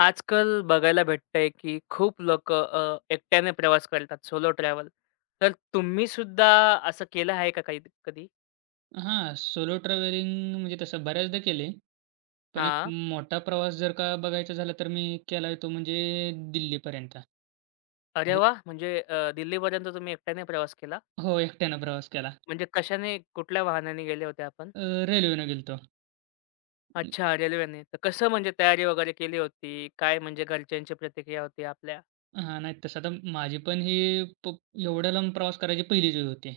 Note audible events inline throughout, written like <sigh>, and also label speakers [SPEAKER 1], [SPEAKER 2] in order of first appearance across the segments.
[SPEAKER 1] आजकाल बघायला भेटतंय, की खूप लोकं एकट्याने प्रवास करतात, सोलो ट्रॅव्हल. तर तुम्ही सुद्धा असं केलं आहे का काही कधी?
[SPEAKER 2] हां, सोलो ट्रॅव्हलिंग म्हणजे तसं बऱ्याचदा केलंय. पण एक
[SPEAKER 1] हां.
[SPEAKER 2] मोठा प्रवास जर का बघायचा झाला, तर मी केलाय तो म्हणजे दिल्लीपर्यंत.
[SPEAKER 1] अरे
[SPEAKER 2] म्हणजे
[SPEAKER 1] वाह! म्हणजे दिल्लीपर्यंत तुम्ही एकट्याने प्रवास केला?
[SPEAKER 2] हो, एकट्यानं प्रवास केला.
[SPEAKER 1] म्हणजे कशाने, कुठल्या वाहनाने गेले होते आपण?
[SPEAKER 2] अ, रेल्वेनं गेलतो.
[SPEAKER 1] अच्छा, रेल्वेने. तर कसं म्हणजे तयारी वगैरे केली होती? काय म्हणजे घरच्यांची प्रतिक्रिया होती आपल्या?
[SPEAKER 2] हां, नाही तसं तर माझी पण ही एवढ्या लांब प्रवास करायची पहिलीच वेळ होती.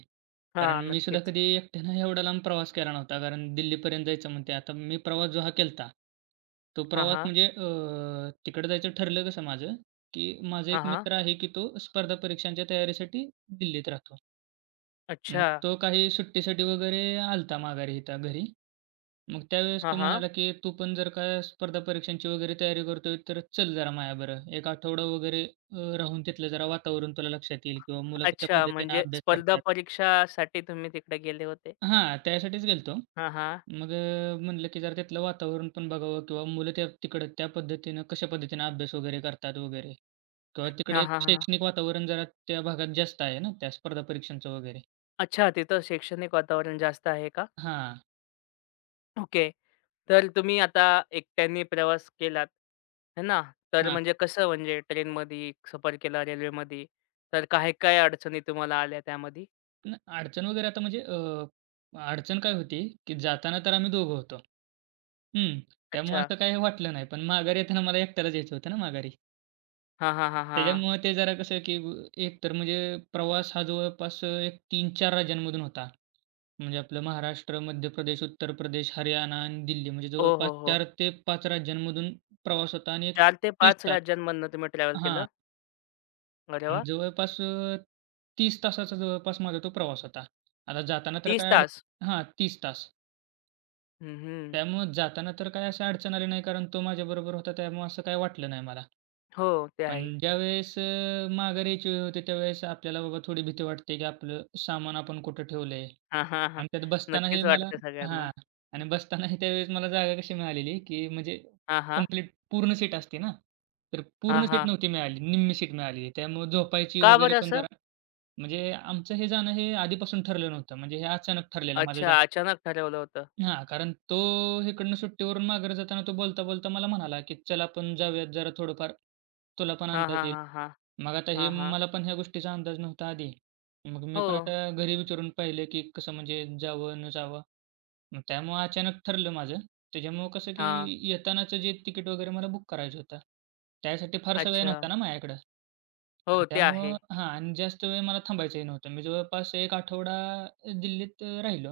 [SPEAKER 1] हां,
[SPEAKER 2] कारण मी सुद्धा
[SPEAKER 1] नक्कीच.
[SPEAKER 2] कधी एकट्यानं एवढा लांब प्रवास केला नव्हता. कारण दिल्लीपर्यंत जायचं म्हणते. आता मी प्रवास जो हा केलता, तो
[SPEAKER 1] हां,
[SPEAKER 2] प्रवास
[SPEAKER 1] हां.
[SPEAKER 2] म्हणजे तिकडं जायचं ठरलं कसं माझं, की माझा
[SPEAKER 1] हां,
[SPEAKER 2] एक
[SPEAKER 1] हां.
[SPEAKER 2] मित्र आहे, की तो स्पर्धा परीक्षांच्या तयारीसाठी दिल्लीत राहतो. मग
[SPEAKER 1] अच्छा.
[SPEAKER 2] तो काही सुट्टीसाठी वगैरे आला होता माघारी इथं घरी. मग त्यावेळेस
[SPEAKER 1] हां,
[SPEAKER 2] तो
[SPEAKER 1] हां.
[SPEAKER 2] म्हणाला, की "तू पण जर का स्पर्धा परीक्षांची वगैरे तयारी करतोय, तर चल जरा माझ्याबरोबर. 1 आठवडा वगैरे राहून तिथलं जरा वातावरण तुला लक्षात येईल किंवा मुलं कशा
[SPEAKER 1] अच्छा,
[SPEAKER 2] पद्धतीने
[SPEAKER 1] म्हणजे
[SPEAKER 2] अभ्यास
[SPEAKER 1] स्पर्धा
[SPEAKER 2] करतात."
[SPEAKER 1] परीक्षासाठी तुम्ही तिकडे गेले होते.
[SPEAKER 2] हां, त्यासाठीच गेलो.
[SPEAKER 1] हां, हां.
[SPEAKER 2] मग म्हटलं, की "जरा तिथलं वातावरण पण बघावं किंवा मुलं त्या तिकडं त्या पद्धतीनं कशा पद्धतीनं अभ्यास वगैरे करतात वगैरे किंवा तिकडे
[SPEAKER 1] हां,
[SPEAKER 2] एक
[SPEAKER 1] हां, हां.
[SPEAKER 2] शैक्षणिक वातावरण जरा त्या भागात जास्त आहे ना, त्या स्पर्धा परीक्षांचं वगैरे."
[SPEAKER 1] अच्छा, तिथं शैक्षणिक वातावरण जास्त आहे का?
[SPEAKER 2] हां,
[SPEAKER 1] ओके. तर तुम्ही आता एकट्याने प्रवास केलात, है ना? तर
[SPEAKER 2] हां.
[SPEAKER 1] म्हणजे कसं म्हणजे ट्रेनमध्ये सफर केला, रेल्वेमध्ये, तर काय-काय अडचणी तुम्हाला आल्या त्यामध्ये?
[SPEAKER 2] अडचण वगैरे आता म्हणजे अडचण काय होती, की जाताना तर आम्ही दोघं होतो. हं. त्यामुळे
[SPEAKER 1] अच्छा.
[SPEAKER 2] असं काही वाटलं नाही. पण माघारी येताना मला एकट्यालाच यायचं होतं ना माघारी.
[SPEAKER 1] हां, हां, हां, हां.
[SPEAKER 2] त्याच्यामुळे ते जरा कसं, की एकतर म्हणजे प्रवास हा जवळपास एक 3-4 राज्यांमधून होता. म्हणजे आपलं महाराष्ट्र, मध्य प्रदेश, उत्तर प्रदेश, हरियाणा आणि दिल्ली म्हणजे
[SPEAKER 1] हो,
[SPEAKER 2] जवळपास
[SPEAKER 1] हो, हो.
[SPEAKER 2] 4 ते 5 राज्यांमधून प्रवास होता आणि एक
[SPEAKER 1] 4 ते
[SPEAKER 2] 30
[SPEAKER 1] 5
[SPEAKER 2] तास.
[SPEAKER 1] राज्यांमधनं तुम्ही ट्रॅव्हल केलं.
[SPEAKER 2] हां.
[SPEAKER 1] अरे वाह!
[SPEAKER 2] जवळपास 30 तासाचा जवळपास माझा तो प्रवास होता. आता जाताना तर
[SPEAKER 1] 30
[SPEAKER 2] काय
[SPEAKER 1] तास.
[SPEAKER 2] हां, 30 तास.
[SPEAKER 1] हं, हं.
[SPEAKER 2] त्यामुळं जाताना तर काय अशी अडचण आली नाही, कारण तो माझ्याबरोबर होता त्यामुळं असं काही वाटलं नाही मला.
[SPEAKER 1] हो, ते
[SPEAKER 2] पण
[SPEAKER 1] आहे.
[SPEAKER 2] ज्यावेळेस माघारी यायची वेळ होते त्यावेळेस आपल्याला बाबा थोडी भीती वाटते, की आपलं सामान आपण कुठं ठेवलंय?
[SPEAKER 1] हां, हां, हां.
[SPEAKER 2] आणि त्यात बसताना हे
[SPEAKER 1] नक्कीच
[SPEAKER 2] मला
[SPEAKER 1] वाटते सगळ्यांना.
[SPEAKER 2] हां. आणि बसताना हे त्यावेळेस मला जागा कशी मिळालेली, की म्हणजे
[SPEAKER 1] हां, हां.
[SPEAKER 2] कंप्लीट पूर्ण सीट असते ना, तर
[SPEAKER 1] हां,
[SPEAKER 2] पूर्ण सीट
[SPEAKER 1] हां.
[SPEAKER 2] नव्हती मिळाली, निम्मी सीट मिळाली. त्यामुळं झोपायची
[SPEAKER 1] का
[SPEAKER 2] वगैरे
[SPEAKER 1] बरं
[SPEAKER 2] पण
[SPEAKER 1] असं?
[SPEAKER 2] जरा. म्हणजे आमचं हे जाणं हे आधीपासून ठरलं नव्हतं. म्हणजे हे अचानक ठरलेलं माझं
[SPEAKER 1] अच्छा,
[SPEAKER 2] जाणं.
[SPEAKER 1] अचानक ठरवलं होतं.
[SPEAKER 2] हां, कारण तो इकडनं सुट्टीवरून माघारी जाताना तो बोलता-बोलता मला म्हणाला, की "चल आपण जाऊयात जरा थोडंफार. तुला पण
[SPEAKER 1] हां,
[SPEAKER 2] अंदाज
[SPEAKER 1] हां,
[SPEAKER 2] येईल."
[SPEAKER 1] हां, हां.
[SPEAKER 2] मग आता हे
[SPEAKER 1] हां, हां.
[SPEAKER 2] मला पण ह्या गोष्टीचा अंदाज नव्हता आधी. मग मी
[SPEAKER 1] हो.
[SPEAKER 2] पण आता घरी विचारून पाहिलं, की कसं म्हणजे जावं, न जावं. मग त्यामुळं अचानक ठरलं माझं. त्याच्यामुळं कसं, की
[SPEAKER 1] हां.
[SPEAKER 2] येतानाचं जे तिकीट वगैरे मला बुक करायचं होतं. त्यासाठी फारसा वेळ
[SPEAKER 1] अच्छा.
[SPEAKER 2] नव्हता ना माझ्याकडं.
[SPEAKER 1] हो,
[SPEAKER 2] आणि
[SPEAKER 1] ते
[SPEAKER 2] त्यामुळं
[SPEAKER 1] आहे.
[SPEAKER 2] हां, आणि जास्त वेळ मला थांबायचंही नव्हतं. मी जवळपास 1 आठवडा दिल्लीत राहिलो.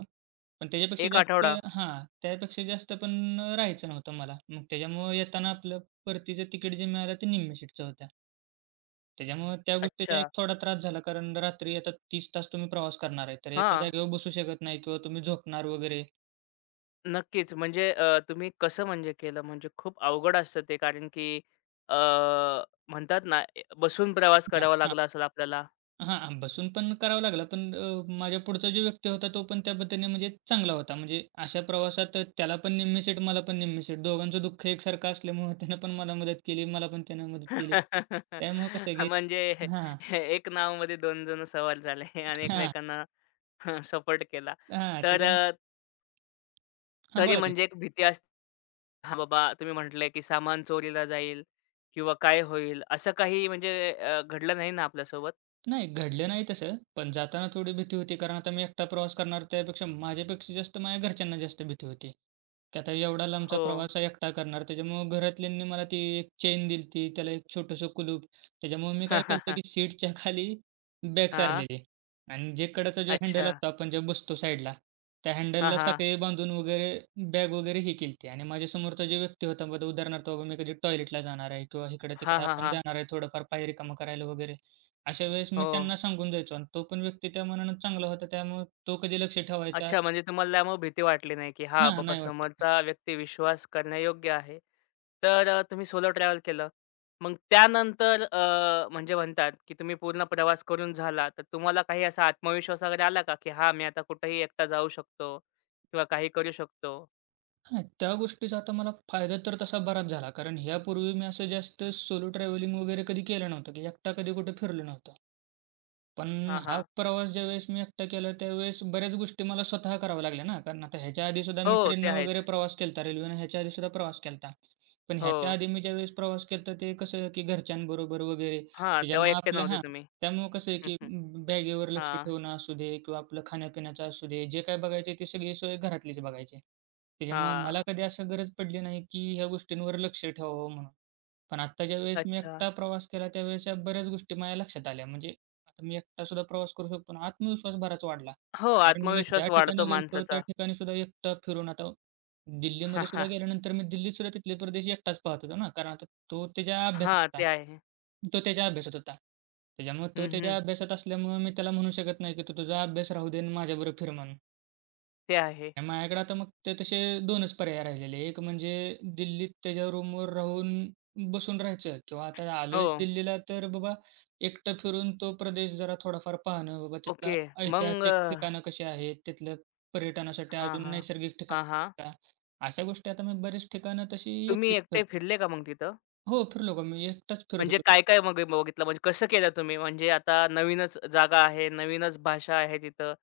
[SPEAKER 2] पण त्याच्यापेक्षा
[SPEAKER 1] एक
[SPEAKER 2] जास्त.
[SPEAKER 1] आठवडा.
[SPEAKER 2] हां, त्यापेक्षा जास्त पण राहायचं नव्हतं मला. मग त्याच्यामुळं येताना आपलं परतीचं तिकीट जे मिळालं ते निम्म्या सीटचं होत्या. त्याच्यामुळं त्या गोष्टीचा
[SPEAKER 1] अच्छा.
[SPEAKER 2] एक थोडा त्रास झाला, कारण रात्री आता 30 तास तुम्ही प्रवास करणार आहे. तर एका
[SPEAKER 1] हां.
[SPEAKER 2] जागेवर बसू शकत नाही किंवा तुम्ही झोपणार वगैरे.
[SPEAKER 1] नक्कीच. म्हणजे तुम्ही कसं म्हणजे केलं? म्हणजे खूप अवघड असतं ते कारण की अ, म्हणतात ना, ए बसून प्रवास
[SPEAKER 2] हां,
[SPEAKER 1] करावा
[SPEAKER 2] हां.
[SPEAKER 1] लागला असेल आपल्याला.
[SPEAKER 2] हां, बसून पण करावं लागलं. पण माझ्या पुढचा जो व्यक्ती होता तो पण त्या पद्धतीने म्हणजे चांगला होता. म्हणजे अशा प्रवासात त्याला पण निम्मी सीट, मला पण निम्मी सीट. दोघांचं दुःख एकसारखं असल्यामुळं <laughs> त्यानं पण मला मदत केली, मला पण त्यानं मदत केली.
[SPEAKER 1] <laughs>
[SPEAKER 2] त्यामुळं कसं की.
[SPEAKER 1] म्हणजे
[SPEAKER 2] हां,
[SPEAKER 1] हे एक नावामध्ये 2 जण सवार झाले आणि
[SPEAKER 2] हां,
[SPEAKER 1] एकमेकांना <laughs> सपोर्ट केला.
[SPEAKER 2] हां.
[SPEAKER 1] तर
[SPEAKER 2] त्याच्यामुळं.
[SPEAKER 1] अ,
[SPEAKER 2] हां,
[SPEAKER 1] तरी
[SPEAKER 2] बोला की.
[SPEAKER 1] म्हणजे एक भीती असते. हां, बाबा तुम्ही म्हटले, की सामान चोरीला जाईल किंवा काय होईल? असं काही म्हणजे घडलं नाही ना आपल्यासोबत?
[SPEAKER 2] नाही, घडलं नाही तसं. पण जाताना थोडी भीती होती. कारण आता मी एकटा प्रवास करणार त्यापेक्षा माझ्यापेक्षा जास्त माझ्या घरच्यांना जास्त भीती होती. की आता एवढा लांबचा
[SPEAKER 1] हो.
[SPEAKER 2] प्रवास एकटा करणार. त्याच्यामुळं घरातल्यांनी मला ती एक चेन दिली होती. त्याला एक छोटंसं कुलूप. त्याच्यामुळे मी
[SPEAKER 1] <laughs>
[SPEAKER 2] काय
[SPEAKER 1] हां,
[SPEAKER 2] केलं
[SPEAKER 1] हां,
[SPEAKER 2] होतं, की सीटच्या खाली बॅग सारलेली आणि जे कडेचा जो
[SPEAKER 1] अच्छा.
[SPEAKER 2] हँडल असतो आपण जे बसतो साईडला, त्या
[SPEAKER 1] हां,
[SPEAKER 2] हँडलला
[SPEAKER 1] हां.
[SPEAKER 2] साखळी बांधून वगैरे बॅग वगैरे ही केली आणि माझ्यासमोरचा जो व्यक्ती होता, बघा उदाहरणार्थ बाबा मी कधी टॉयलेटला जाणार आहे किंवा
[SPEAKER 1] हां,
[SPEAKER 2] इकडं-तिकडं
[SPEAKER 1] हां,
[SPEAKER 2] आपण
[SPEAKER 1] हां.
[SPEAKER 2] जाणार आहे थोडंफार पाय रिकामा करायला वगैरे. अशा वेळेस मी
[SPEAKER 1] हो.
[SPEAKER 2] त्यांना सांगून जायचो आणि तो पण व्यक्ती त्या मानानं चांगला होता. त्यामुळे तो कधी लक्ष ठेवायचा.
[SPEAKER 1] अच्छा, म्हणजे तुम्हाला त्यामुळे भीती वाटली नाही, की हां,
[SPEAKER 2] हां,
[SPEAKER 1] बाबा
[SPEAKER 2] नाही वाटत.
[SPEAKER 1] समोरचा व्यक्ती विश्वास करण्यायोग्य आहे. तुम्ही सोलो ट्रॅव्हल केलं. मग त्यानंतर म्हणजे म्हणतात, की तुम्ही पूर्ण प्रवास करून झाला, तर तुम्हाला काही असा आत्मविश्वास वगैरे आला का, की हां, मी आता कुठेही एकटा जाऊ शकतो किंवा काही करू शकतो?
[SPEAKER 2] हां, त्या गोष्टीचा आता मला फायदा तर तसा बराच झाला. कारण ह्यापूर्वी मी असं जास्त सोलो ट्रॅव्हलिंग वगैरे कधी केलं नव्हतं, की एकटा कधी कुठे फिरलो नव्हतो. पण
[SPEAKER 1] हां,
[SPEAKER 2] हा
[SPEAKER 1] हां.
[SPEAKER 2] प्रवास ज्यावेळेस मी एकटा केला, त्यावेळेस बऱ्याच गोष्टी मला स्वतः कराव्या लागल्या ना. कारण आता ह्याच्या आधीसुद्धा मी
[SPEAKER 1] हो, ते
[SPEAKER 2] ट्रेननं वगैरे
[SPEAKER 1] आहेच.
[SPEAKER 2] प्रवास केला होता. रेल्वेनं ह्याच्या आधीसुद्धा प्रवास केला होता. पण
[SPEAKER 1] हो.
[SPEAKER 2] ह्याच्या आधी मी ज्यावेळेस प्रवास केला ते कसं आहे, की घरच्यांबरोबर वगैरे
[SPEAKER 1] हां, तेव्हा
[SPEAKER 2] त्याच्यामुळं
[SPEAKER 1] एकटे
[SPEAKER 2] आपल्या.
[SPEAKER 1] नव्हते
[SPEAKER 2] हां,
[SPEAKER 1] तुम्ही.
[SPEAKER 2] त्यामुळं कसं आहे,
[SPEAKER 1] हं,
[SPEAKER 2] की
[SPEAKER 1] हं.
[SPEAKER 2] बॅगेवर लक्ष
[SPEAKER 1] हां,
[SPEAKER 2] ठेवणं असू दे किंवा आपलं खाण्यापिण्याचं असू दे, जे काय बघायचे ते सगळी सोय घरातलीच बघायची. त्याच्यामुळं मला
[SPEAKER 1] हां.
[SPEAKER 2] कधी असं गरज पडली नाही, की ह्या गोष्टींवर लक्ष ठेवावं म्हणून. पण आत्ता ज्यावेळेस मी
[SPEAKER 1] अच्छा.
[SPEAKER 2] एकटा प्रवास केला, त्यावेळेस ह्या बऱ्याच गोष्टी माझ्या लक्षात आल्या. म्हणजे आता मी एकटा सुद्धा प्रवास करू शकतो आणि आत्मविश्वास बराच वाढला.
[SPEAKER 1] हो,
[SPEAKER 2] कारण मी ज्या
[SPEAKER 1] आत्मविश्वास वाढतो
[SPEAKER 2] ठिकाणी गेलो त्या
[SPEAKER 1] माणसाचा.
[SPEAKER 2] ठिकाणी सुद्धा एकटा फिरून आता दिल्लीमध्ये सुद्धा
[SPEAKER 1] <laughs>
[SPEAKER 2] गेल्यानंतर मी दिल्लीत सुद्धा तिथले प्रदेश एकटाच पाहत होतो ना, कारण आता तो त्याच्या
[SPEAKER 1] हां,
[SPEAKER 2] अभ्यासात होता.
[SPEAKER 1] ते आहे.
[SPEAKER 2] तो त्याच्या अभ्यासात होता. त्याच्यामुळे तो
[SPEAKER 1] हं, हं.
[SPEAKER 2] त्याच्या अभ्यासात असल्यामुळे मी त्याला म्हणू शकत नाही, की "तू तुझा अभ्यास राहू दे आणि माझ्याबरोबर फिर" म्हणून.
[SPEAKER 1] ते आहे.
[SPEAKER 2] नाही, माझ्याकडे आता मग ते तसे 2च पर्याय राहिलेले. एक म्हणजे दिल्लीत त्याच्या रूमवर राहून बसून राहायचं किंवा आता
[SPEAKER 1] हो.
[SPEAKER 2] आलोयच दिल्लीला तर बाबा एकटं फिरून तो प्रदेश जरा थोडाफार पाहणं. बाबा तिथला
[SPEAKER 1] ओके.
[SPEAKER 2] ऐतिहासिक ठिकाणं कशी आहेत, तिथलं पर्यटनासाठी
[SPEAKER 1] हां,
[SPEAKER 2] अजून
[SPEAKER 1] हां.
[SPEAKER 2] नैसर्गिक
[SPEAKER 1] हां, हां.
[SPEAKER 2] ठिकाणं का? अशा गोष्टी आता मी बरीच ठिकाणं तशी
[SPEAKER 1] तुम्ही
[SPEAKER 2] एकटीच
[SPEAKER 1] एकटे
[SPEAKER 2] फिरलो.
[SPEAKER 1] फिरले का मग तिथं?
[SPEAKER 2] हो, फिरलो का? मी एकटाच फिरत
[SPEAKER 1] म्हणजे
[SPEAKER 2] होतो.
[SPEAKER 1] काय-काय मग बघितलं? म्हणजे कसं केलं तुम्ही? म्हणजे आता नवीनच जागा आहे, नवीनच भाषा आहे तिथं.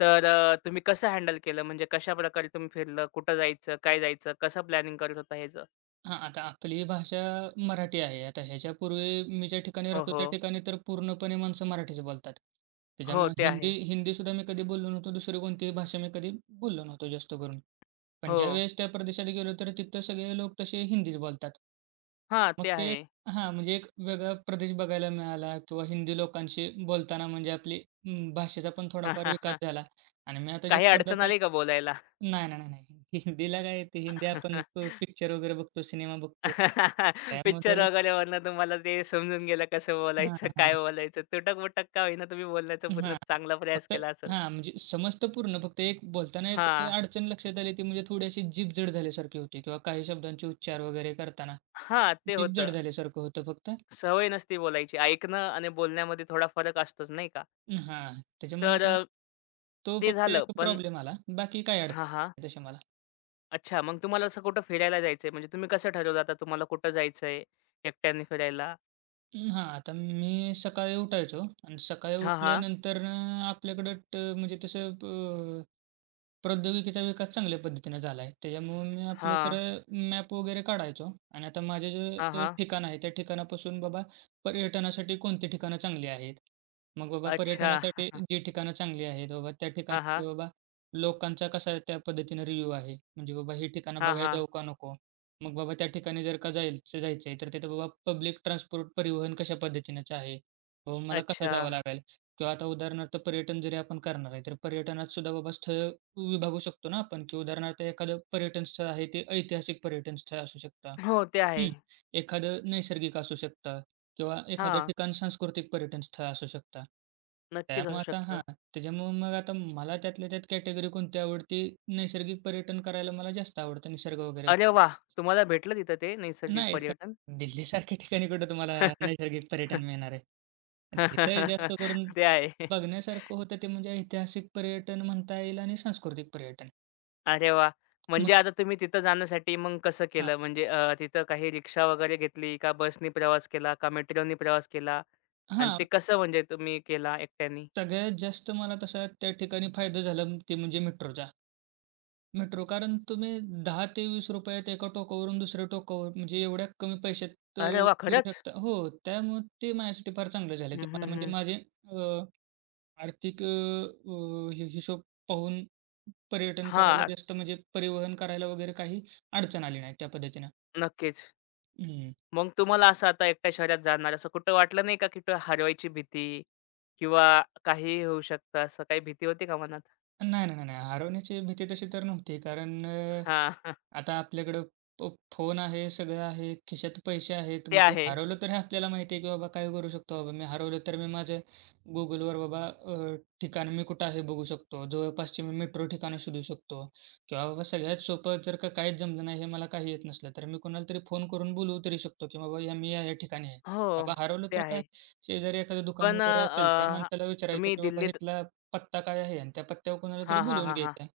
[SPEAKER 1] तुम्ही कसं हँडल केलं? म्हणजे कशाप्रकारे तुम्ही फिरलं? कुठं जायचं? काय जायचं? कसं प्लॅनिंग करत होता ह्याचं?
[SPEAKER 2] हां, आता आपली भाषा मराठी आहे. आता ह्याच्यापूर्वी मी ज्या ठिकाणी
[SPEAKER 1] हो,
[SPEAKER 2] राहतो
[SPEAKER 1] हो.
[SPEAKER 2] त्या ठिकाणी तर पूर्णपणे माणसं मराठीच बोलतात.
[SPEAKER 1] हो,
[SPEAKER 2] त्याच्यामुळे
[SPEAKER 1] ते आहे.
[SPEAKER 2] हिंदीसुद्धा मी कधी बोललो नव्हतो. दुसरी कोणतीही भाषा मी कधी बोललो नव्हतो जास्त करून. पण
[SPEAKER 1] हो.
[SPEAKER 2] ज्यावेळेस त्या प्रदेशात गेलो तर तिथं सगळे लोक तसे हिंदीच बोलतात.
[SPEAKER 1] हां,
[SPEAKER 2] मग
[SPEAKER 1] ते
[SPEAKER 2] ते
[SPEAKER 1] आहे.
[SPEAKER 2] हां, म्हणजे एक वेगळा प्रदेश बघायला मिळाला किंवा हिंदी लोकांशी बोलताना म्हणजे आपली भाषेचा पण थोडाफार विकास
[SPEAKER 1] <laughs>
[SPEAKER 2] झाला आणि मी आता जे
[SPEAKER 1] काही
[SPEAKER 2] स्पर्धा
[SPEAKER 1] अडचण
[SPEAKER 2] प
[SPEAKER 1] आली का बोलायला?
[SPEAKER 2] नाही, नाही, नाही, नाही. <laughs> हिंदीला काय, ते हिंदी आपण
[SPEAKER 1] <laughs>
[SPEAKER 2] पिक्चर वगैरे बघतो, सिनेमा बघतो.
[SPEAKER 1] <laughs> पिक्चर
[SPEAKER 2] त्यामध्ये
[SPEAKER 1] वगैरेवरनं तुम्हाला ते समजून गेलं कसं
[SPEAKER 2] हां,
[SPEAKER 1] बोलायचं,
[SPEAKER 2] हां.
[SPEAKER 1] काय बोलायचं. तुटक-मुटक का होईना तुम्ही बोलण्याचा पूर्ण
[SPEAKER 2] हां.
[SPEAKER 1] चांगला प्रयास
[SPEAKER 2] फक्त.
[SPEAKER 1] केला असेल.
[SPEAKER 2] हां, म्हणजे समजतं पूर्ण. फक्त एक बोलताना एक
[SPEAKER 1] हां,
[SPEAKER 2] अडचण लक्षात आली, ती म्हणजे थोडी अशी जीभ जड झाल्यासारखी होती किंवा काही शब्दांचे उच्चार वगैरे करताना
[SPEAKER 1] हां, ते
[SPEAKER 2] जीभ जड
[SPEAKER 1] होतं.
[SPEAKER 2] झाल्यासारखं होतं फक्त.
[SPEAKER 1] सवय नसती बोलायची. ऐकणं आणि बोलण्यामध्ये थोडा फरक असतोच नाही का.
[SPEAKER 2] हां,
[SPEAKER 1] तर
[SPEAKER 2] त्याच्यामुळं
[SPEAKER 1] अ,
[SPEAKER 2] तो
[SPEAKER 1] ते
[SPEAKER 2] फक्त
[SPEAKER 1] झालं.
[SPEAKER 2] एक
[SPEAKER 1] पण
[SPEAKER 2] प्रॉब्लेम आला. बाकी काही अडचण
[SPEAKER 1] हां, हां.
[SPEAKER 2] नाही तशी मला.
[SPEAKER 1] अच्छा मग तुम्हाला असं कुठं फिरायला जायचंय म्हणजे तुम्ही कसं ठरवलं आता तुम्हाला कुठं जायचंय एकट्याने फिरायला?
[SPEAKER 2] हां, आता मी सकाळी उठायचो आणि सकाळी
[SPEAKER 1] हां, हां.
[SPEAKER 2] उठल्यानंतर आपल्याकडं म्हणजे तसं अ, प्रौद्योगिकीचा विकास चांगल्या पद्धतीनं झाला आहे. त्याच्यामुळे मी आपलं
[SPEAKER 1] हां.
[SPEAKER 2] सरळ मॅप वगैरे काढायचो आणि आता माझे जे
[SPEAKER 1] हां, हां.
[SPEAKER 2] ठिकाण आहे त्या ठिकाणापासून बाबा पर्यटनासाठी कोणती ठिकाणं चांगली आहेत. मग बाबा
[SPEAKER 1] अच्छा.
[SPEAKER 2] पर्यटनासाठी जी ठिकाणं चांगली आहेत बाबा त्या
[SPEAKER 1] हां, हां.
[SPEAKER 2] ठिकाणी बाबा लोकांचा कसा त्या पद्धतीनं रिव्ह्यू आहे. म्हणजे बाबा ही ठिकाणं
[SPEAKER 1] हां,
[SPEAKER 2] बघायला
[SPEAKER 1] हां.
[SPEAKER 2] जाऊ का नको? मग बाबा त्या ठिकाणी जर का जायचं जायचं आहे, तर तिथं बाबा पब्लिक ट्रान्सपोर्ट परिवहन कशा पद्धतीनेच आहे? बाबा मला कसं
[SPEAKER 1] अच्छा.
[SPEAKER 2] जावं लागेल? किंवा आता उदाहरणार्थ पर्यटन जरी आपण करणार आहे, तर पर्यटनात सुद्धा बाबा स्थळ विभागू शकतो ना आपण, की उदाहरणार्थ एखादं पर्यटन स्थळ आहे, ते ऐतिहासिक पर्यटन स्थळ असू शकतं.
[SPEAKER 1] हो, ते आहे.
[SPEAKER 2] हं. एखादं नैसर्गिक असू शकतं किंवा एखादं
[SPEAKER 1] हां.
[SPEAKER 2] ठिकाण सांस्कृतिक पर्यटन स्थळ असू शकतं.
[SPEAKER 1] नक्कीच असू
[SPEAKER 2] त्यामुळे आता
[SPEAKER 1] शकतं.
[SPEAKER 2] हां, त्याच्यामुळे मग आता मला त्यातल्या त्यात कॅटेगरी कोणती आवडते? नैसर्गिक पर्यटन करायला मला जास्त आवडतं, निसर्ग वगैरे.
[SPEAKER 1] अरे वाह! तुम्हाला भेटलं तिथं ते नैसर्गिक
[SPEAKER 2] नाही,
[SPEAKER 1] पर्यटन?
[SPEAKER 2] पण दिल्लीसारख्या ठिकाणी कुठं तुम्हाला नैसर्गिक पर्यटन
[SPEAKER 1] <laughs>
[SPEAKER 2] मिळणार आहे. तिथं जास्त करून
[SPEAKER 1] ते आहे.
[SPEAKER 2] बघण्यासारखं होतं ते म्हणजे ऐतिहासिक पर्यटन म्हणता येईल आणि सांस्कृतिक पर्यटन.
[SPEAKER 1] अरे वाह!
[SPEAKER 2] मग
[SPEAKER 1] म्हणजे आता तुम्ही तिथं जाण्यासाठी मग कसं
[SPEAKER 2] हां,
[SPEAKER 1] केलं? म्हणजे तिथं काही रिक्षा वगैरे घेतली का बसनी प्रवास केला का मेट्रोनी प्रवास केला? आणि ते
[SPEAKER 2] हां.
[SPEAKER 1] कसं म्हणजे तुम्ही केला एकट्यानी?
[SPEAKER 2] सगळ्यात जास्त मला तसा त्या ठिकाणी फायदा झाला ते म्हणजे मेट्रोचा. मेट्रो कारण तुम्ही ₹10 ते ₹20त एका टोकावरून दुसऱ्या टोकावर म्हणजे एवढ्या कमी पैशात अ,
[SPEAKER 1] अरे वाह!
[SPEAKER 2] फिरू
[SPEAKER 1] खरंच?
[SPEAKER 2] शकता. हो, त्यामुळे ते माझ्यासाठी फार चांगलं झालं,
[SPEAKER 1] हं,
[SPEAKER 2] की मला
[SPEAKER 1] हं,
[SPEAKER 2] म्हणजे
[SPEAKER 1] हं.
[SPEAKER 2] माझे अ, आर्थिक हिशोब पाहून पर्यटन करायला
[SPEAKER 1] हां,
[SPEAKER 2] जास्त म्हणजे परिवहन करायला वगैरे काही अडचण आली नाही त्या पद्धतीनं.
[SPEAKER 1] नक्कीच.
[SPEAKER 2] हं,
[SPEAKER 1] मग तुम्हाला असं आता एकट्या शहरात जाणार असं कुठं वाटलं नाही का, की कुठं हरवायची भीती किंवा काहीही होऊ शकतं असं काही भीती होती का मनात?
[SPEAKER 2] नाही, नाही, नाही, नाही. हरवण्याची भीती तशी तर नव्हती, कारण
[SPEAKER 1] हां.
[SPEAKER 2] आता आपल्याकडं फ फोन आहे, सगळं आहे, खिशात पैसे आहेत.
[SPEAKER 1] ते
[SPEAKER 2] म्हणजे
[SPEAKER 1] आहे.
[SPEAKER 2] हरवलं तर हे आपल्याला माहिती आहे, की बाबा काय करू शकतो बाबा मी हरवलं तर मी माझं Googleवर बाबा ठिकाण मी कुठं आहे बघू शकतो. जवळपासची मी मेट्रो ठिकाणं शोधू शकतो किंवा बाबा सगळ्यात सोपं जर का काहीच जमलं नाही, हे मला काही येत नसलं, तर मी कोणाला तरी फोन करून बोलवू तरी शकतो, की बाबा या मी या-या ठिकाणी आहे.
[SPEAKER 1] हो,
[SPEAKER 2] बाबा हरवलं
[SPEAKER 1] ते
[SPEAKER 2] तर काय,
[SPEAKER 1] आहे.
[SPEAKER 2] शेजारी एखादं दुकान
[SPEAKER 1] पण
[SPEAKER 2] वगैरे असेल, त्या
[SPEAKER 1] अ,
[SPEAKER 2] माणसाला विचारायचं,
[SPEAKER 1] तुम्ही
[SPEAKER 2] की बाबा
[SPEAKER 1] दिल्लीत
[SPEAKER 2] इथला पत्ता काय आहे आणि त्या पत्त्यावर कोणाला तरी
[SPEAKER 1] हां, हां,
[SPEAKER 2] बोलावून
[SPEAKER 1] हां, हां.
[SPEAKER 2] घ्यायचं आहे.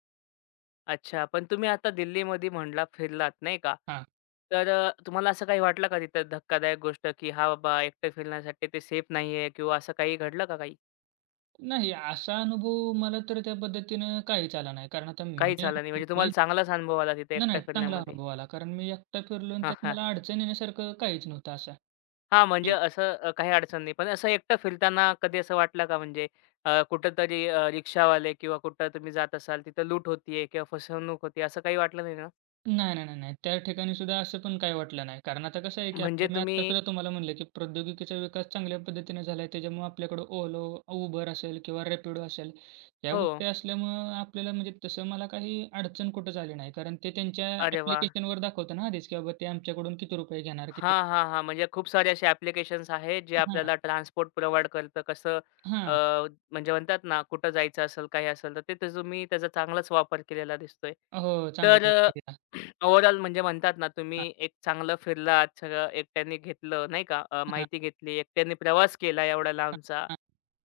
[SPEAKER 1] अच्छा. पण तुम्ही आता दिल्लीमध्ये म्हटला फिरलात नाही का?
[SPEAKER 2] हां.
[SPEAKER 1] तुम्हाला असं काही वाटलं का तिथं धक्कादायक गोष्ट, की "हां, बाबा एकटं फिरण्यासाठी ते सेफ नाहीये" किंवा असं काही घडलं का काही?
[SPEAKER 2] नाही, असा अनुभव मला तर त्या पद्धतीनं काहीच आला नाही. कारण आता मी
[SPEAKER 1] काहीच
[SPEAKER 2] मी.
[SPEAKER 1] आलं नाही. म्हणजे तुम्हाला
[SPEAKER 2] नाही,
[SPEAKER 1] चांगलाच अनुभव आला तिथे एकटं
[SPEAKER 2] नाही, चांगला
[SPEAKER 1] फिरण्यामध्ये.
[SPEAKER 2] अनुभव आला. कारण मी एकटा फिरलो आणि
[SPEAKER 1] हां,
[SPEAKER 2] त्यात
[SPEAKER 1] हां.
[SPEAKER 2] मला अडचण येण्यासारखं काहीच नव्हतं असं.
[SPEAKER 1] हां, म्हणजे असं काही अडचण नाही. पण असं एकटं फिरताना कधी असं वाटलं का म्हणजे कुठेतरी रिक्षावाले किंवा कुठं तुम्ही जात असाल, तिथं लूट होतीये किंवा फसवणूक होतीये असं काही वाटलं नाही ना?
[SPEAKER 2] नाही, नाही, नाही, नाही. त्या ठिकाणी सुद्धा असं पण काही वाटलं नाही. कारण आता कसं आहे, की
[SPEAKER 1] म्हणजे
[SPEAKER 2] आपलं मी
[SPEAKER 1] तुम्ही
[SPEAKER 2] आत्तासुद्धा तुम्हाला म्हणलं, की प्रौद्योगिकीचा विकास चांगल्या पद्धतीने झाला आहे. त्याच्यामुळं आपल्याकडं Olo, Uber असेल किंवा Rapido असेल, या
[SPEAKER 1] हो.
[SPEAKER 2] गोष्टी असल्यामुळं आपल्याला म्हणजे तसं मला काही अडचण कुठंच आली नाही. कारण ते त्यांच्या
[SPEAKER 1] अरे वाह!
[SPEAKER 2] ॲप्लिकेशनवर दाखवतं ना आधीच, की बाबा ते आमच्याकडून किती रुपये घेणार, किती.
[SPEAKER 1] हां, हां, हां. म्हणजे खूप सारे असे ॲप्लिकेशन्स आहेत, जे
[SPEAKER 2] हां,
[SPEAKER 1] आपल्याला ट्रान्सपोर्ट प्रोव्हाईड करतं. अ,
[SPEAKER 2] हां.
[SPEAKER 1] म्हणजे म्हणतात ना, कुठं जायचं असेल, काही असेल, तर ते त्याचं त्याचा चांगलाच वापर केलेला दिसतोय.
[SPEAKER 2] हो, चांगलाच
[SPEAKER 1] तर
[SPEAKER 2] उपयोग केला.
[SPEAKER 1] ओव्हरऑल <clears throat> म्हणजे म्हणतात ना,
[SPEAKER 2] हां,
[SPEAKER 1] तुम्ही एक चांगलं फिरलात, सगळं एकट्याने घेतलं, नाही का,
[SPEAKER 2] हां,
[SPEAKER 1] माहिती घेतली, एकट्याने प्रवास केला एवढा
[SPEAKER 2] हां,
[SPEAKER 1] लांबचा.
[SPEAKER 2] हां,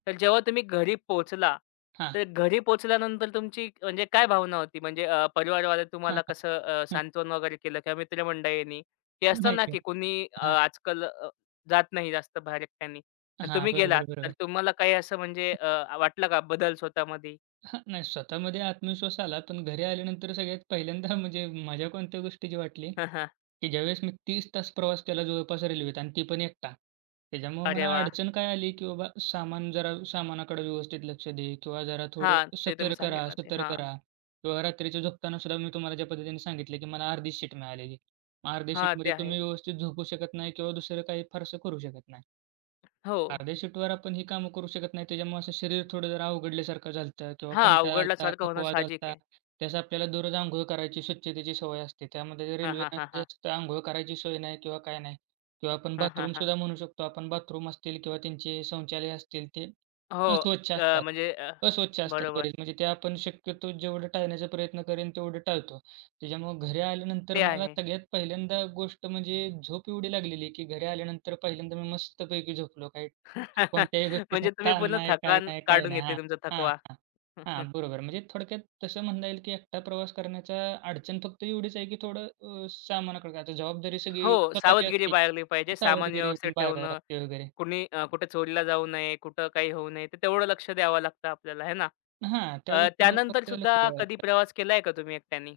[SPEAKER 1] तर जेव्हा तुम्ही घरी पोहोचला,
[SPEAKER 2] हां,
[SPEAKER 1] तर घरी पोहोचल्यानंतर तुमची म्हणजे काय भावना होती? म्हणजे परिवारवाले
[SPEAKER 2] हां,
[SPEAKER 1] तुम्हाला
[SPEAKER 2] हां,
[SPEAKER 1] कसं सांत्वन वगैरे केलं किंवा मित्रमंडळींनी? ते असतं ना,
[SPEAKER 2] नाही,
[SPEAKER 1] की कोणी
[SPEAKER 2] हां,
[SPEAKER 1] आजकाल जात नाही जास्त बाहेर एकट्याने आणि
[SPEAKER 2] हां.
[SPEAKER 1] तुम्ही गेलात,
[SPEAKER 2] बरोबर,
[SPEAKER 1] तर
[SPEAKER 2] बरोबर.
[SPEAKER 1] तुम्हाला काही असं म्हणजे वाटलं का बदल स्वतःमध्ये?
[SPEAKER 2] हां, नाही स्वतःमध्ये आत्मविश्वास आला, पण घरी आल्यानंतर सगळ्यात पहिल्यांदा म्हणजे मजा कोणत्या गोष्टीची वाटली,
[SPEAKER 1] <laughs>
[SPEAKER 2] की ज्यावेळेस मी 30 तास प्रवास केला जवळपास रेल्वेत आणि ती पण एकटा. त्याच्यामुळे
[SPEAKER 1] अरे
[SPEAKER 2] मला
[SPEAKER 1] वाह!
[SPEAKER 2] अडचण काय आली, की बाबा सामान जरा सामानाकडे व्यवस्थित लक्ष दे किंवा जरा
[SPEAKER 1] हां,
[SPEAKER 2] थोडं
[SPEAKER 1] ते तुम्ही
[SPEAKER 2] सतर्क राहा,
[SPEAKER 1] सांगितलं ते.
[SPEAKER 2] सतर्क
[SPEAKER 1] हां,
[SPEAKER 2] राहा किंवा रात्रीच्या झोपताना सुद्धा मी तुम्हाला ज्या पद्धतीने सांगितलं, की मला अर्धी सीट मिळालेली. मग अर्ध्या
[SPEAKER 1] हां, ते
[SPEAKER 2] सीटमध्ये
[SPEAKER 1] आहे.
[SPEAKER 2] तुम्ही व्यवस्थित झोपू शकत नाही किंवा दुसरं काही फारसं करू शकत नाही.
[SPEAKER 1] हो.
[SPEAKER 2] अर्ध्या शिफ्टवर आपण ही कामं करू शकत नाही. त्याच्यामुळे असं शरीर थोडं जरा अवघडल्यासारखं झालं होतं किंवा
[SPEAKER 1] हां,
[SPEAKER 2] कंटाळा आलता,
[SPEAKER 1] अवघडल्यासारखं
[SPEAKER 2] होता,
[SPEAKER 1] होणं
[SPEAKER 2] थकवा झाला
[SPEAKER 1] साहजिक
[SPEAKER 2] होता.
[SPEAKER 1] आहे.
[SPEAKER 2] त्यास आपल्याला दररोज अंघोळ करायची स्वच्छतेची सवय असते. त्यामध्ये
[SPEAKER 1] हां, हां,
[SPEAKER 2] रेल्वेनं
[SPEAKER 1] हां, हां.
[SPEAKER 2] जास्त अंघोळ करायची सोय नाही किंवा काय नाही किंवा आपण
[SPEAKER 1] हां, हां, हां.
[SPEAKER 2] बाथरूमसुद्धा म्हणू शकतो. आपण बाथरूम असतील किंवा त्यांचे शौचालय असतील ते
[SPEAKER 1] हो,
[SPEAKER 2] अस्वच्छ
[SPEAKER 1] अ,
[SPEAKER 2] असतात.
[SPEAKER 1] म्हणजे अ,
[SPEAKER 2] अस्वच्छ असतात
[SPEAKER 1] बरोबर.
[SPEAKER 2] बरेच. म्हणजे ते आपण शक्यतो जेवढं टाळण्याचा प्रयत्न करेन तेवढं टाळतो. त्याच्यामुळं घरी आल्यानंतर
[SPEAKER 1] ते
[SPEAKER 2] मला
[SPEAKER 1] आहे.
[SPEAKER 2] सगळ्यात पहिल्यांदा गोष्ट म्हणजे झोप एवढी लागलेली, की घरी आल्यानंतर पहिल्यांदा मी मस्तपैकी झोपलो. काही
[SPEAKER 1] <laughs>
[SPEAKER 2] कोणत्याही गोष्टीचा
[SPEAKER 1] म्हणजे तुम्ही
[SPEAKER 2] ताण
[SPEAKER 1] पूर्ण
[SPEAKER 2] नाही, काय
[SPEAKER 1] थकान
[SPEAKER 2] नाही, काय
[SPEAKER 1] काढून
[SPEAKER 2] नाही.
[SPEAKER 1] घेतली
[SPEAKER 2] हां,
[SPEAKER 1] तुमचा
[SPEAKER 2] हां,
[SPEAKER 1] थकवा.
[SPEAKER 2] हां.
[SPEAKER 1] <laughs>
[SPEAKER 2] हां, बरोबर. म्हणजे थोडक्यात तसं म्हणता येईल, की एकटा प्रवास करण्याचा अडचण फक्त एवढीच आहे, की थोडं सामानाकडे आता जबाबदारी सगळी
[SPEAKER 1] हो,
[SPEAKER 2] स्वतःची
[SPEAKER 1] सावधगिरी
[SPEAKER 2] असते.
[SPEAKER 1] बाळगली पाहिजे. सामान
[SPEAKER 2] सावधगिरी
[SPEAKER 1] व्यवस्थित
[SPEAKER 2] बाळगावी
[SPEAKER 1] ठेवणं
[SPEAKER 2] लागते वगैरे.
[SPEAKER 1] कुणी कुठे चोरीला जाऊ नये, कुठं काही होऊ नये, तर तेवढं लक्ष द्यावं लागतं आपल्याला आहे ना.
[SPEAKER 2] हां, त्या गोष्टींवर
[SPEAKER 1] त्यानंतर
[SPEAKER 2] फक्त
[SPEAKER 1] सुद्धा
[SPEAKER 2] लक्ष द्यावं
[SPEAKER 1] कधी
[SPEAKER 2] लागतं.
[SPEAKER 1] प्रवास केलाय का तुम्ही एकट्यानी?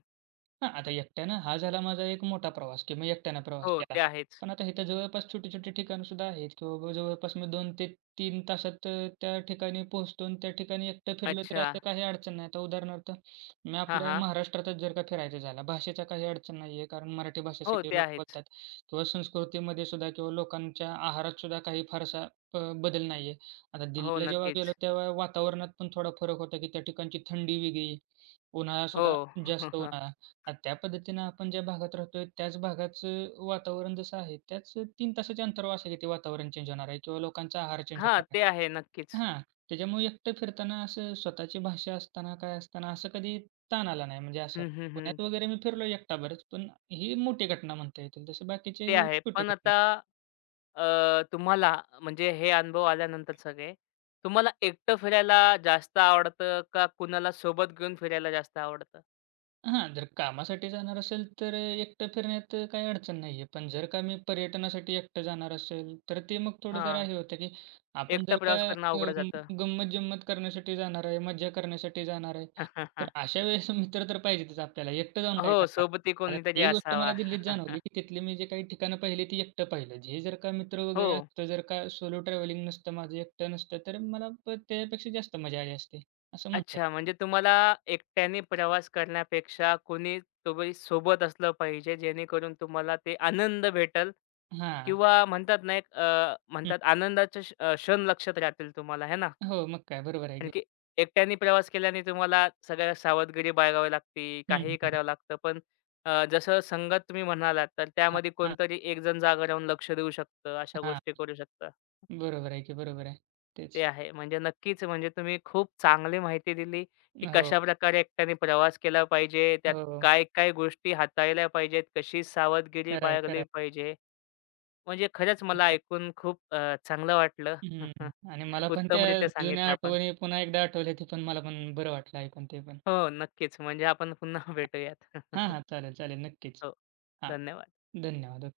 [SPEAKER 2] हां, आता एकट्यानं हा झाला माझा एक मोठा प्रवास, की मी एकट्यानं प्रवास
[SPEAKER 1] हो,
[SPEAKER 2] केला.
[SPEAKER 1] ते आहेच.
[SPEAKER 2] पण आता इथं जवळपास छोटी-छोटी ठिकाणंसुद्धा आहेत, की बाबा जवळपास मी 2 ते 3 तासात त्या ठिकाणी पोहोचतो आणि त्या ठिकाणी एकटं फिरलं तरी
[SPEAKER 1] अच्छा.
[SPEAKER 2] असं काही अडचण नाही. आता उदाहरणार्थ मी
[SPEAKER 1] हां,
[SPEAKER 2] आपल्या
[SPEAKER 1] हां.
[SPEAKER 2] महाराष्ट्रातच जर का फिरायचं झालं, भाषेचा काही अडचण नाही आहे, कारण मराठी भाषा
[SPEAKER 1] हो,
[SPEAKER 2] सगळे
[SPEAKER 1] ते
[SPEAKER 2] लोक
[SPEAKER 1] आहेच.
[SPEAKER 2] बोलतात किंवा संस्कृतीमध्ये सुद्धा किंवा लोकांच्या आहारात सुद्धा काही फारसा ब बदल नाही आहे. आता
[SPEAKER 1] हो,
[SPEAKER 2] दिल्लीला जेव्हा गेलो
[SPEAKER 1] नक्कीच.
[SPEAKER 2] तेव्हा वातावरणात पण थोडा फरक होता, की त्या ठिकाणची थंडी वेगळी, उन्हाळासुद्धा
[SPEAKER 1] हो.
[SPEAKER 2] जास्त
[SPEAKER 1] <laughs>
[SPEAKER 2] उन्हाळा. आणि त्या पद्धतीनं आपण ज्या भागात राहतोय, त्याच भागाचं वातावरण जसं आहे, त्याच 3 तासाच्या अंतरावर असेल की ते वातावरण चेंज होणार आहे किंवा लोकांचा आहार चेंज
[SPEAKER 1] हां,
[SPEAKER 2] होणार आहे.
[SPEAKER 1] ते आहे नक्कीच.
[SPEAKER 2] हां, त्याच्यामुळे एकटं फिरताना असं स्वतःची भाषा असताना, काय असताना असं कधी ताण आला नाही. म्हणजे असं
[SPEAKER 1] हं, हं, हं.
[SPEAKER 2] पुण्यात वगैरे मी फिरलो एकटा बरंच, पण ही मोठी घटना म्हणता येतील. तसं बाकीचे
[SPEAKER 1] ते आहे.
[SPEAKER 2] छोटी
[SPEAKER 1] पण
[SPEAKER 2] घटना
[SPEAKER 1] आता अ, तुम्हाला म्हणजे हे अनुभव आल्यानंतर सगळे, तुम्हाला एकटं फिरायला जास्त आवडतं का कुणाला सोबत घेऊन फिरायला जास्त आवडतं?
[SPEAKER 2] हां, जर कामासाठी जाणार असेल तर एकटं फिरण्यात काही अडचण नाही आहे. पण जर का मी पर्यटनासाठी एकटं जाणार असेल, तर ते मग थोडं जरा
[SPEAKER 1] हां,
[SPEAKER 2] हे होतं, की आपण
[SPEAKER 1] एकटा
[SPEAKER 2] जर का
[SPEAKER 1] प्रवास करणं अवघड
[SPEAKER 2] अं,
[SPEAKER 1] जातं.
[SPEAKER 2] गंमत-जंमत करण्यासाठी जाणार आहे, मज्जा करण्यासाठी जाणार आहे, तर
[SPEAKER 1] <laughs>
[SPEAKER 2] अशा वेळेस <laughs> मित्र तर पाहिजेतच आपल्याला. एकटं जाऊन
[SPEAKER 1] हो,
[SPEAKER 2] काय करणार?
[SPEAKER 1] सोबती
[SPEAKER 2] आता
[SPEAKER 1] कोणीतरी
[SPEAKER 2] ती गोष्ट
[SPEAKER 1] असावा.
[SPEAKER 2] मला दिल्लीत जाणवली,
[SPEAKER 1] <laughs>
[SPEAKER 2] की तिथली मी जे काही ठिकाणं पाहिली ती एकटं पाहिलं. हे जर का मित्र
[SPEAKER 1] हो.
[SPEAKER 2] वगैरे असतं, जर का सोलो ट्रॅव्हलिंग नसतं, माझं एकटं नसतं, तर मला त्यापेक्षा जास्त मजा आली असती, असं म्हणता
[SPEAKER 1] अच्छा, म्हणजे तुम्हाला एकट्याने प्रवास करण्यापेक्षा कोणी तुम्ही सोबत असलं पाहिजे, जेणेकरून तुम्हाला ते आनंद भेटल।
[SPEAKER 2] येईल. हां.
[SPEAKER 1] किंवा म्हणतात ना, एक
[SPEAKER 2] हं.
[SPEAKER 1] म्हणतात आनंदाचे क्षण लक्षात राहतील तुम्हाला, है ना?
[SPEAKER 2] हो, मग काय बरोबर आहे
[SPEAKER 1] कारण
[SPEAKER 2] की.
[SPEAKER 1] की एकट्याने प्रवास केल्याने तुम्हाला सगळ्या सावधगिरी बाळगावी लागते,
[SPEAKER 2] हं,
[SPEAKER 1] काहीही
[SPEAKER 2] हं, हं.
[SPEAKER 1] करावं लागतं. पण जसं संगत तुम्ही म्हणालात, तर
[SPEAKER 2] हां,
[SPEAKER 1] त्यामध्ये
[SPEAKER 2] हां,
[SPEAKER 1] कोणतरी एक जण जागा राहून लक्ष देऊ शकतं, अशा
[SPEAKER 2] हां.
[SPEAKER 1] गोष्टी करू शकतं.
[SPEAKER 2] बरोबर आहे की, बरोबर आहे.
[SPEAKER 1] ते
[SPEAKER 2] तेच.
[SPEAKER 1] आहे. म्हणजे नक्कीच म्हणजे तुम्ही खूप चांगली माहिती दिली, की
[SPEAKER 2] हो, हो.
[SPEAKER 1] कशाप्रकारे एकट्याने प्रवास केला पाहिजे, त्यात
[SPEAKER 2] हो.
[SPEAKER 1] काय-काय गोष्टी हाताळल्या पाहिजेत, कशी सावधगिरी
[SPEAKER 2] खरं आहे, खरं
[SPEAKER 1] बाळगली
[SPEAKER 2] आहे.
[SPEAKER 1] पाहिजे. म्हणजे खरंच
[SPEAKER 2] मग
[SPEAKER 1] मला
[SPEAKER 2] काय.
[SPEAKER 1] ऐकून खूप चांगलं वाटलं.
[SPEAKER 2] हं.
[SPEAKER 1] <laughs>
[SPEAKER 2] आणि मला पण त्या
[SPEAKER 1] उत्तमरित्या
[SPEAKER 2] जुन्या
[SPEAKER 1] सांगितलं आपण.
[SPEAKER 2] आठवणी पुन्हा एकदा आठवल्या, ते पण मला पण बरं वाटलं ऐकून ते पण.
[SPEAKER 1] हो, नक्कीच. म्हणजे आपण पुन्हा भेटूयात.
[SPEAKER 2] हां,
[SPEAKER 1] <laughs>
[SPEAKER 2] हां. चालेल, चालेल. नक्कीच.
[SPEAKER 1] हो,
[SPEAKER 2] हां.
[SPEAKER 1] धन्यवाद.
[SPEAKER 2] धन्यवाद.